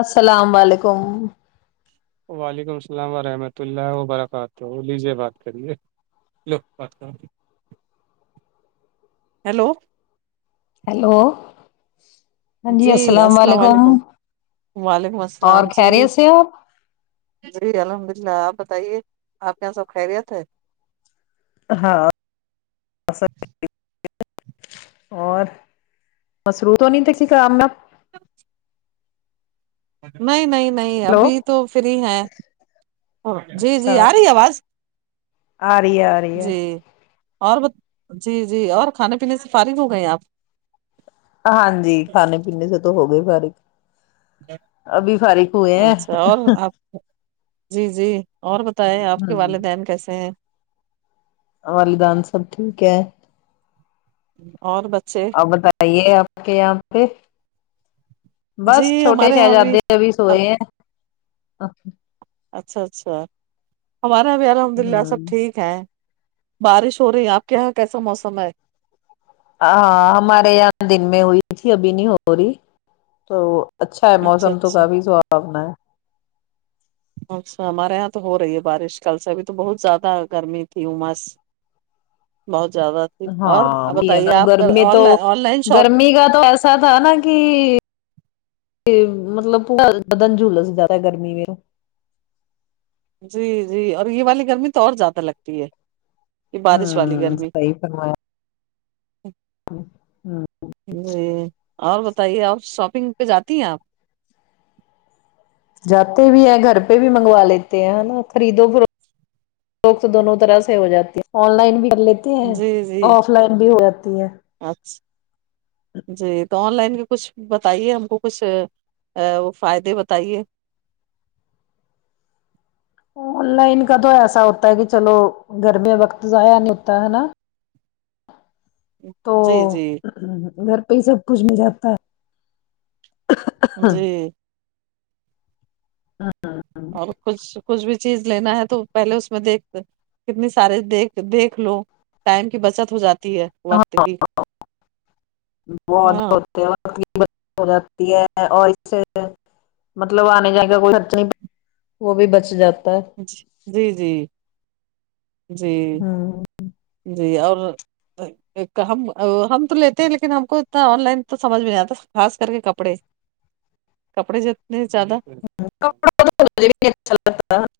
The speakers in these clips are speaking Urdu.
السلام وعلیکم وعلیکم السلام ورحمۃ اللہ وبرکاتہ لیجیے بات کریے لو بات کرو ہیلو ہیلو ہاں جی السلام علیکم وعلیکم اور السلام جی خیریت سے ہو جی الحمد اللہ آپ بتائیے آپ کے یہاں سب خیریت ہے ہاں [unintelligible] اور مصروف تو نہیں تھےکسی کام میں آپ نہیں نہیں نہیں ہیلو ابھی تو فری ہیں جی جی اچھا آ رہی ہے آواز آ رہی ہے آرہی ہے جی اور بت جی جی اور کھانے پینے سے فارغ ہو گئے ہیں آپ ہاں جی کھانے پینے سے تو ہو گئے فارغ ابھی فارغ ہوئے ہیں اچھا اور آپ جی جی اور بتایں آپ کے ہوں، والدین کیسے ہیں والدین سب ٹھیک ہے اور بچے آپ بتائیں آئیے آپ کے یہاں پہ جی بس چھوٹے ہمارے یہاں بھی شہزادے چب ہی سوئے ہیں ا اچھا اچھا ہمارے یہاں بھی الحمد للہ سب ٹھیک ہے بارش ہو رہی آپ کے یہاں کیسا موسم ہے ہاں ہمارے یہاں دن میں ہوئی تھی ابھی نہیں ہو رہی تو اچھا ہے موسم تو کافی سھانا ہے اچھا ہمارے یہاں تو ہو رہی ہے بارش کل سے ابھی تو بہت زیادہ گرمی تھی عمس بہت زیادہ اور اب بتائیے ہاں آپ کا گرمی آن تو لائن آن لائن شاپ گرمی کا تو ایسا تھا نا کہ مطلب پورا بدن جولس جا تا ہے گرمی میں جی جی اور یہ والی گرمی تو اور زیادہ لگتی ہے یہ بارش والی ہوں گرمی صحیح فرمایا ہوں جی اور بتائیے آپ شاپنگ پہ جاتی ہیں آپ جاتتے بھی ہیں گھر پہ بھی منگوا لیتے ہیں نہ خریدو فرو خت ایک تو دونوں طرح سے ہو جاتی ہیں آن لائن بھی کر لیتے ہیں جی جی آف لائن بھی ہو جاتی ہے اچھا جی تو آن لائن کے کچھ بتائیے ہم کو کچھ فائدے بتائیے آن لائن کا تو ایسا ہوتا ہے کہ چلو گھر میں وقت ضائع نہیں ہوتا ہے نا تو جی جی گھر پہ ہی سب کچھ مل جاتا ہے جی ہاں اور کچھ کچھ بھی چیز لینا ہے تو پہلے اس میں دیکھتے ہیں کتنی سارے دیکھ دیکھ لو ٹائم کی بچت ہو جاتی ہے ہاں وقت کی بہت بہت ہاں [unintelligible] ت ہو جاتی ہے اور اس [unintelligible] مطلب آنے جانے کا کوئی خرچ ہی نہیں وہ بھی بچ بچ جاتا ہے جی جی جی ہوں جی اور ہم ہم تو لیتے ہیں لیکن ہم کو اتنا آن لائن تو سمجھ میں نہیں آتا خاص کر کے کپڑے کپڑے جتنے زیادہ اچھا لگتاا [inaudible] [inaudible]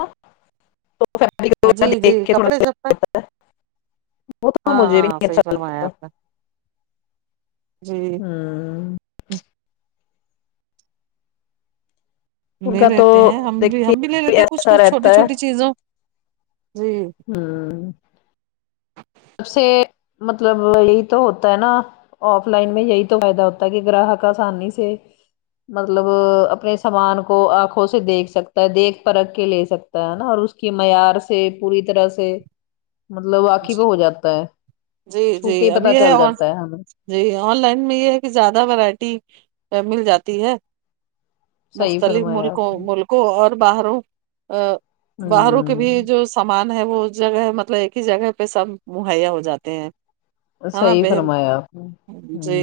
ہاں جی جی کپڑے جب تک وہ تو ہاں مجھے بھی ہاں نہیں اچھا صحیح فرمایا لگتا آپ نے جی ہوں ان لے کا تو لیتے ہیں ہم بھی دیکھیے ہم بھی لے لیتے کچھ ایسا کچھ چھوٹی رہتا ہے چھوٹی چیزوں جی ہوں سے مطلب یہی تو ہوتا ہے نا آف لائن میں یہی تو فائدہ ہوتا ہے کہ گراہک آسانی سے مطلب اپنے سامان کو آنکھوں سے دیکھ سکتا ہے دیکھ پرکھ کے لے سک تا ہے نا اور اس کے معیار سے پوری طرح سے مطلب واقیب جی ہو جاتا ہے جی چھو جی کے اب پتا یہ چل اور جاتا ہے ہمیں جی آن لائن میں یہ ہے کہ زیادہ ورائٹی مل جاتی ہے صحیح مختلف فرمایا ملکوں آپ نے ملک کو اور باہروں باہروں کے بھی جو سامان ہے وہ اس جگہ مطلب ایک ہی جگہ پہ سب مہیا ہو جاتے ہیں ہ ہاں صحیح بہن فرمایا آپ نے جی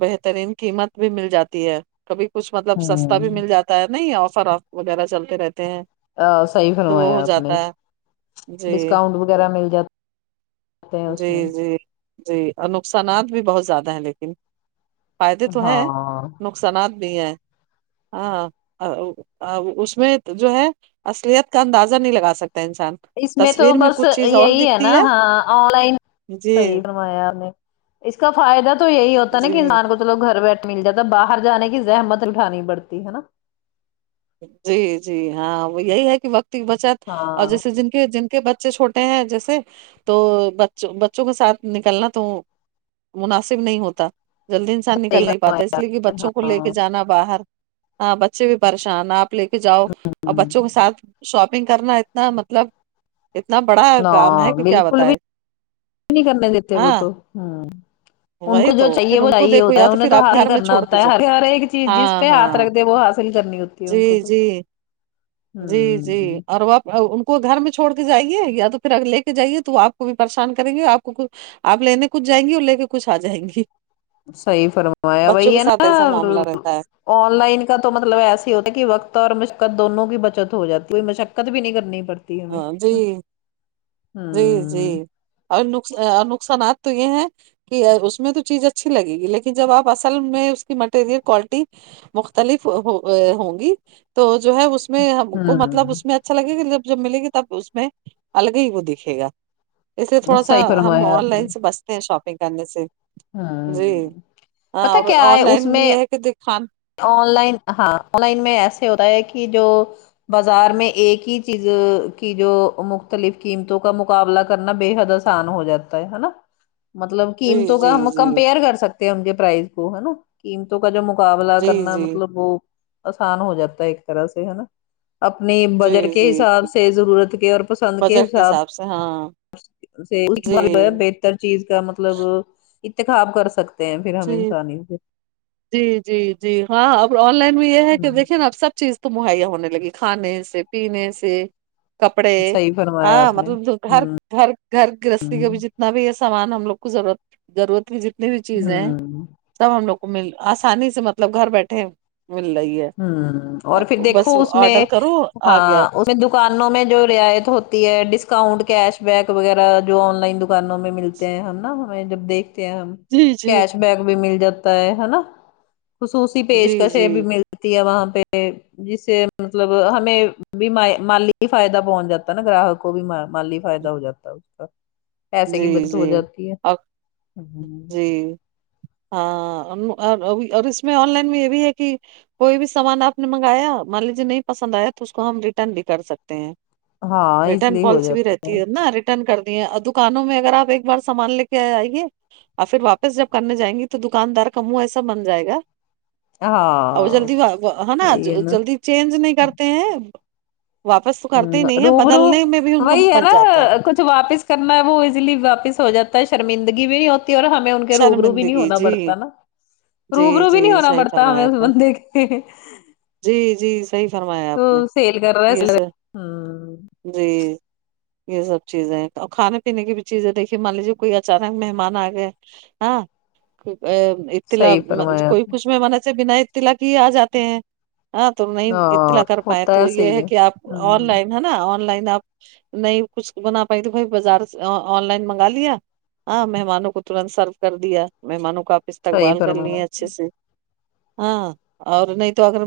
بہترین قیمت بھی مل جاتی ہے کبھی کچھ مطلب ہ سستا بھی مل جاتا ہے نہ آفر آ وغیرہ چلتے رہتے ہیں ا صحیح تو وہ فرمایا ہو آپ نے جاتا ہے جی ڈسکاؤنٹ وغیرہ مل جات جی جی جی اور نقصانات بھی بہت زیادہ ہیں لیکن فائدے تو ہیں ہاں نقصانات بھی ہیں ہاں اس میں جو ہے اصلیت کا اندازہ نہیں لگا سکتا انسان اس میں تو تصویر بس کچھ چیز اور یہی ہے دکھتی نا ہاں آن لائن جی صحیح ا ہم اس کا فائدہ تو یہی ہوتا نا جی کہ انسان کو چلو گھر بیٹھ مل جا باہر جانے کی زحمت اٹھانی پڑتی ہے نا جی جی ہاں وہ یہی ہے کہ وقت کی بچت اور ہاں جیسے جن کے جن کے ب چے چھوٹے ہیں جیسے تو بچ بچوں کے ساتھ نکلنا تو مناسب نہیں ہوتا جلدی انسان صحیح نکل نہیں فرمایا پاتا اس لیے کہ بچوں کو لے کے ہاں جانا باہر ہاں بچے بھی پریشان آپ لے کے جاؤ اور بچوں کے ساتھ شاپنگ کرنا اتنا مطلب اتنا بڑا کام ہے ہاں کہ کیا بالکل بھی بتائے ہاں ہاں ان وہی کو تو جو پھر چاہیے وہ ان کو چاہیے دیکھو ہوتا ہے یا انہیں پھر تو آپ حاصل گھر میں کرنا چھوڑ کے ہوتا جا ہے ہر ایک چیز جس ہاں پہ ہاتھ ہاں رکھ دے وہ حاصل کرنی ہوتی ہے ان کو جی تو جی جی جی ہوں اور وپ ان کو گھر میں چھوڑ کے جائیے یا تو پھر اگر لے کے جائیے تو آپ کو بھی پریشان کریں گے آپ کو آپ لینے کچھ جائیں گی اور لے کے کچھ آ جائیں گی صحیح فرمایا بچوں وہی کے ہے ساتھ نا ایسا معاملہ رہتا ہے آن لائن کا تو مطلب ایسے ہی ہوتا ہے کہ وقت اور مشقت دونوں کی بچت ہو جاتی کوئی مشقت بھی نہیں کرنی پڑ ہاں جی جی جی ہوں اور نق نقصانات تو یہ ہیں کہ اس میں تو چیز اچھی لگ گی لیکن جب آپ اصل میں اس کی مٹیریل کوالٹی مختلف ہوں گی تو جو ہے اس اس میں ہم کو مطلب اس ہوں میں اچھا لگے گا جب جب ملے گی تب اس میں الگ ہی وہ دکھے گا اس لیے تھوڑا سا صحیح ہم فرمایا آن آپ نے لائن سے بچتے ہیں شاپنگ کرنے سے جی ہوں ہاں پتا اور کیا آن ہے اس لائن میں یہ ہے کہ دکان آن لائن ہاں آن لائن میں ایسے ہوتا ہے کہ جو بازار میں ایک ہی چیز کی جو مختلف قیمتوں کا مقابلہ کرنا بے حد آ سان ہو جاتا ہے ہےنا مطلب جی قیمتوں جی کا ہم جی کمپیئر کر سکتے ہیں ان کے پرائز کو ہے نا قیمتوں کا جو مقابلہ جی کرنا جی مطلب وہ آسان ہو جاتا ہے ایک طرح سے ہے نا اپنی بجٹ کے جی حساب جی سے ضرورت کے اور پسند کے حساب سے ہاں جی بہتر چیز کا مطلب انتخاب کر سک جی جی جی جی ہاں اب آن لائن بھی یہ ہے کہ ہ دیکھے نا اب سب چیز تو مہیا ہونے لگی کھانے سے پینے سے کپڑے صحیح فرمایا ہاں آپ نے مطلب ہر گھر گھر گرہستی کا بھی جتنا بھی یہ سامان ہم لوگ کو ضرورت ضرورت بھی جتنی بھی ہ چیزیں ہیں ہ سب ہم لوگ کو مل آسانی سے مطلب گھر بیٹھے مل رہ ہی ہے ہوں اور پھر اب بس دیکھو اس میں آڈر کرو آ گیا ہاں میں دکانوں میں جو رعایت ہوتی ہے ڈسکاؤنٹ کیش بیک وغیرہ جو آن لائن دکانوں میں مل تے ہیں ہم نا ہمیں جب دیکھتے ہیں ہم جی جی کیش بیک بھی مل جاتا ہے ہے نا خصوصی جی پیشکشیں جی بھی مل تی ہے وہاں پہ جس سے مطلب ہمیں بھی مالی ہی فائدہ پہنچ جاتا ہے نا گراہک کو بھی ما مالی فائدہ ہو جاتا ہے اس کا پیسے کی جی بچت ہو جی جاتی ہے اور جی ہاں ا م ار اور اس میں آن لائن میں یہ بھی ہے کہ کوئی بھی سامان آپ نے منگایا مان لیجیے نہیں پسند آیا تو اس کو ہم ریٹرن بھی کر سک تے ہیں ہاں اس رٹرن لیے ہو پالیسی بھی جاتا رہتی ہے نا ریٹرن کر دیا اد دکانوں میں اگر آپ ایک بار سامان لے کے آئیے اور پھر واپس جب کرنے جائیں گی تو دکاندار کا منہ ایسا بن جائے گا ہے، ا وہ ہاں جلدی ہے نا وہی ہے جلدی چینج نہیں کرتے ہیں واپس تو ہوں کرتے ہی نہیں ہے روبرو بدلنے میں بھی ان کا وہی من ہے بچ نا جاتا کچھ واپس کرنا ہے وہ ازلی واپس ہواتا ہے شرمندگی بھی نہیں تی ہے اور ہمیں ان کے روب رو بھی نہیں شرمندگی ہونا جی پڑتا نا جی روبرو بھی جی نہیں ہونا صحیح پڑتا فرمایا ہمیں اس آپ نے بندے کے جی جی صحیح فرمایا تو آپ نے سیل کر رہا یہ ہے سر ہ جی یہ سب چیزیں تو کھانے پینے کی بھی چیزیں دیکھیے مان لیجے کوئی اچانک مہمان آ گئے ہاں ا اطلاع صحیح فرمایا کوئی کچھ مہمان سے بنا اطلاع کیے آ جاتے ہیں ہاں تو نہیں ہاں اطلاع کر پائے ہوتا تو یہ صحیح ہے کہ آپ ہ آن لائن ہے نا آن لائن آپ نہیں کچھ بنا پائی تو بھائی بازار سے آن لائن منگا لیا ہاں مہمانوں کو تو ترنت سرو کر دیا مہمانوں کا آپ صحیح استقبال کر فرمایا لیے اچھے سے ہاں اور نہیں تو اگر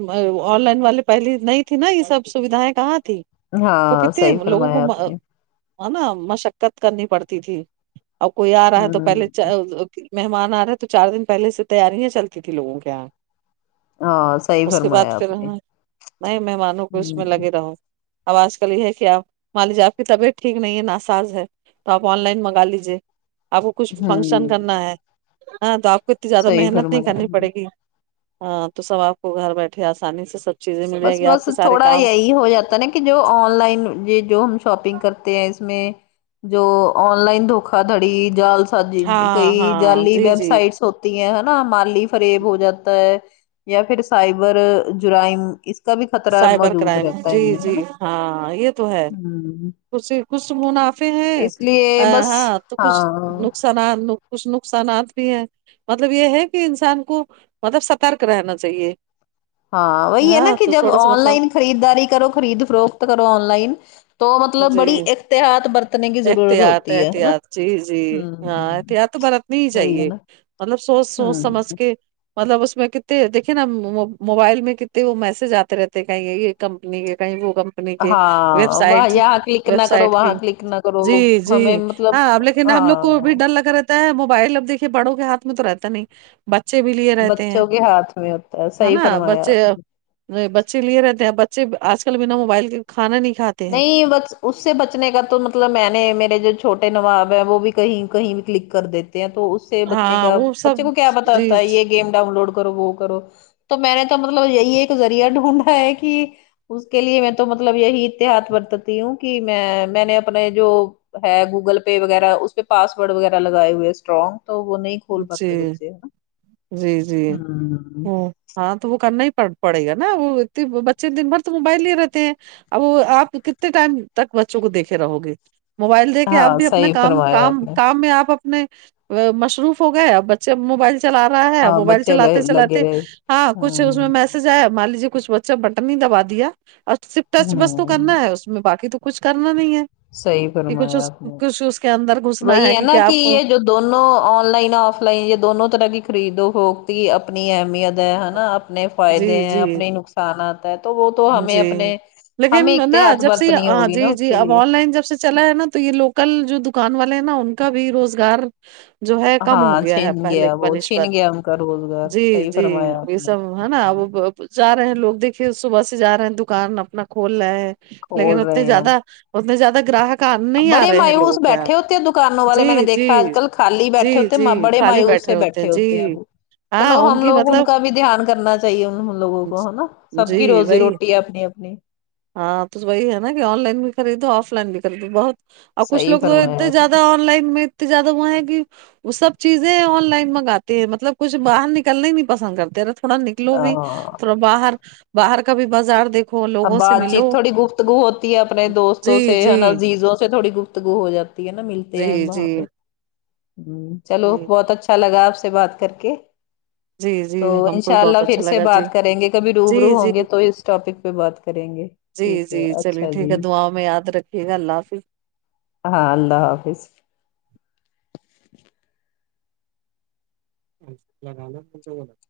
آن لائن والے پہلے نہیں تھی نا یہ سب سویدھائیں کہاں تھی تو ہاں کتنے صحیح لوگوں کو فرمایا ما آپ نے ہے نا مشقت کرنی پڑتی تھی اور کوئی آ رہا ہے تو ہ پہلے چا- مہمان آ رہے ہے تو چار دن پہلے سے تیاریاں چلتی تھی لوگوں کے یہاں ہاں صحیح اس کے فرمایا بعد پھر آپ نے نئے مہمانوں کو اس میں ہ لگے رہو اب آج کل یہ ہے کہ آپ مان لیجیے آپ کی طبیعت ٹھیک نہیں ہے ناساز ہے تو آپ آن لائن منگا لیجے کچھ ہ فنکشن کرنا ہے ہاں تو آپ کو اتنی زیادہ صحیح محنت نہیں فرمایا آپ کرنی نے پڑے گی ہاں تو سب آپ کو گھر بیٹھے آسانی سے سب چیزیں مل جائے بس گی آپ بس کے سارے تھوڑا کام یہی ہو جاتا نا کہ جو آن لائن یہ جو ہم شاپنگ کرتے ہیں اس میں جو آن لائن دھوکا دڑی جال سازی ہاں کئی ہاں جالی جی ویب جی سائٹس ہو ہیں نا مالی فریب ہو جاتا ہے یا پھر سائبر جرائم اس کا بھی خطرہ سائبر موجود کرائم رہتا ہے جی ان میں ہے جی نا ہاں یہ تو ہے ہوں کچھ کچھ منافے ہیں اس لیے بس ہاں تو کچھ ہاں نقص تنانو کچھ نقصانات بھی ہیں مطلب یہ ہے کہ انسان کو مطلب سترک رہنا چاہیے ہاں وہی ہے نا کہ تو جب تھوڑا سا آن مطلب لائن خریداری کرو خرید فروخت کرو آن لائن تو مطلب جی بڑی احتیاط برتنے کی ضرورت احتیاط ہوتی ہے ہے نا احتیاط ہوں نہیں وہی ہے چاہیے نا مطلب سوچ سوچ سمجھ ہوں کے مطلب اس میں کتے دیکھے نا مو موبائل میں کنے وہ میسج آتے رہتے ہیں کہیں یہ یہ کمپنی کے کہیں وہ کمپنی کے ویب ہاں واہ سائٹس یہاں کلک نہ ویب کرو سائٹ کی وہاں کلک نہ کرو جی جی ہمیں مطلب ہاں لیکن ہم لوگ کو وہ بھی ہاں ڈر لگا رہتا ہے موبائل اب دیکھیے بڑوں کے ہاتھ میں تو رہتا نہیں بچے بھی لیے رہتے ہیں بچوں کے ہاتھ میں ہوتا ہے صحیح نا فرمایا بچے آپ نے اب نہیں بچے لیے رہتے ہیں بچے آج کل بنا موبائل کے کھانا نہیں کھاتے ہیں نہیں بچ اس سے بچنے کا تو مطلب میں نے میرے جو چھوٹے نواب ہیں وہ بھی کہیں کہیں کلک کر دیتے ہیں تو اس سے بچنے ہاں کا وہ سب بچے کو کیا جی بتاتا ہے یہ گیم ڈاؤن لوڈ کرو وہ کرو تو میں نے تو مطلب یہی ایک ذریعہ ڈھونڈا ہے کہ اس کے لیے میں تو مطلب یہی ہاتھ برتتی ہوں کہ میں میں نے اپنے جو ہے گوگل پے وغیرہ اس پہ پاسورڈ وغیرہ لگائے ہوئے اسٹرانگ تو وہ نہیں کھول جی پاتے بچے ہوں جی جی او ہاں تو وہ کرنا ہی پ پڑے گا نا وہ اتے بچے دن بھر تو موبائل ہی رہتے ہیں اب وہ آپ کتنے ٹائم تک بچوں کو دیکھے رہو گے موبائل دے کے آپ ہاں بھی اپنا صحیح کام فرمایا آپ کام نے کام میں آپ اپنے مصروف ہو گئے اب بچے موبائل چلا رہا ہے ہاں موبائل بچے چلاتے لگے چلاتے رہے ہاں کچھ اس میں ہوں میس یج آیا مان لیجیے کچھ بچا بٹن ہی دبا دیا اور صرف ٹچ بس تو ہوں کرنا ہے اس میں باقی تو کچھ کرنا نہیں ہے صحیح کہ کچھ فرمایا اس آپ نے کچھ اس کے اندر گھسنا وہی ہے نا کیا کہ آپ کو یہ جو دونوں آن لائن آف لائن یہ دونوں طرح کی خریدو ہوتی اپنی اہمیت کیا ہے نا اپنے جی فائدے ہیں جی اپنے نقصانات ہوتے ہیں تو وہ تو ہمیں جی اپنے لیکن ہمیں نا احتیط جب سے یہ برتنی ہاں ہوگی نا جی اس جی کے اب لیے آن لائن جب سے چلا ہے نا تو یہ لوکل جو دکان والے ہیں نا ان کا بھی روزگار جو ہے کم ہاں ہو گیا ہے چھن پہلے کی وہ بہ نسبت چھن گیا ان کا روزگار جی صحیح جی فرمایا یہ آپ نے سب ہے نا ہم، اب ا جا رہے ہیں لوگ دیکھیے صبح سے جا رہے ہیں دکان اپنا کھول رہے ہیں کھول لیکن رہے اتنے ہیں زیادہ اتنے زیادہ گراہک آ- نہیں آ بڑے رہے ہیں مایوس لوگوں کے یہاں بیٹھے ہوتے دکانوں والے میں نے جی دیکھا جی آنکل خالی جی بیٹھے ہوتے جی بڑے خالی مایوس سے بیٹھے بی ٹھے ہوتے ہیں جی وہ ہاں چلو ہم کی لوگ ان مطلب کا بھی دھیان کرنا چاہیے ان ہم لوگوں کو ہے نا سب جی کی روزی وہی روٹی ہے اپنی اپنی ہاں تو وہی ہے نا کہ آن لائن بھی خریدو آف لائن بھی خریدو بہت اور کچھ صحیح لوگ تو فرمایا اتنے آپ نے۔ زیادہ آن لائن میں اتنے زیادہ وہ ہے کہ وہ سب چیزیں آن لائن منگاتے ہیں مطلب کچھ باہر نکلنے نہیں پسند کرتے تھوڑا نکلو بھی ہاں تھوڑا باہر باہر کا بھی بازار دیکھ اب بات چیت تھوڑی گفتگو ہوتی ہے اپنے دوستوں سے جی جی ہے نا عزیزوں سے تھوڑی گفت تو ہو جاتی ہے نا ملتے جی ہیں جی وہاں پہ ہمم چلو جی بہت اچ ھا لگا آپ سے بات کر کے جی جی تو ہم کو بھی انشاء اللہ بہت اچھا پھر سے لگا جی بات کریں گے کبھی روبرو جی جی ہوں گے تو اس ٹاپک پہ بات کریں گے جی ٹھیک ہے جی چلیے اچھا ٹھیک جی ہے دعاؤں میں یاد رکھیے گا اللہ حافظ ہاں اللہ حافظ [inaudible]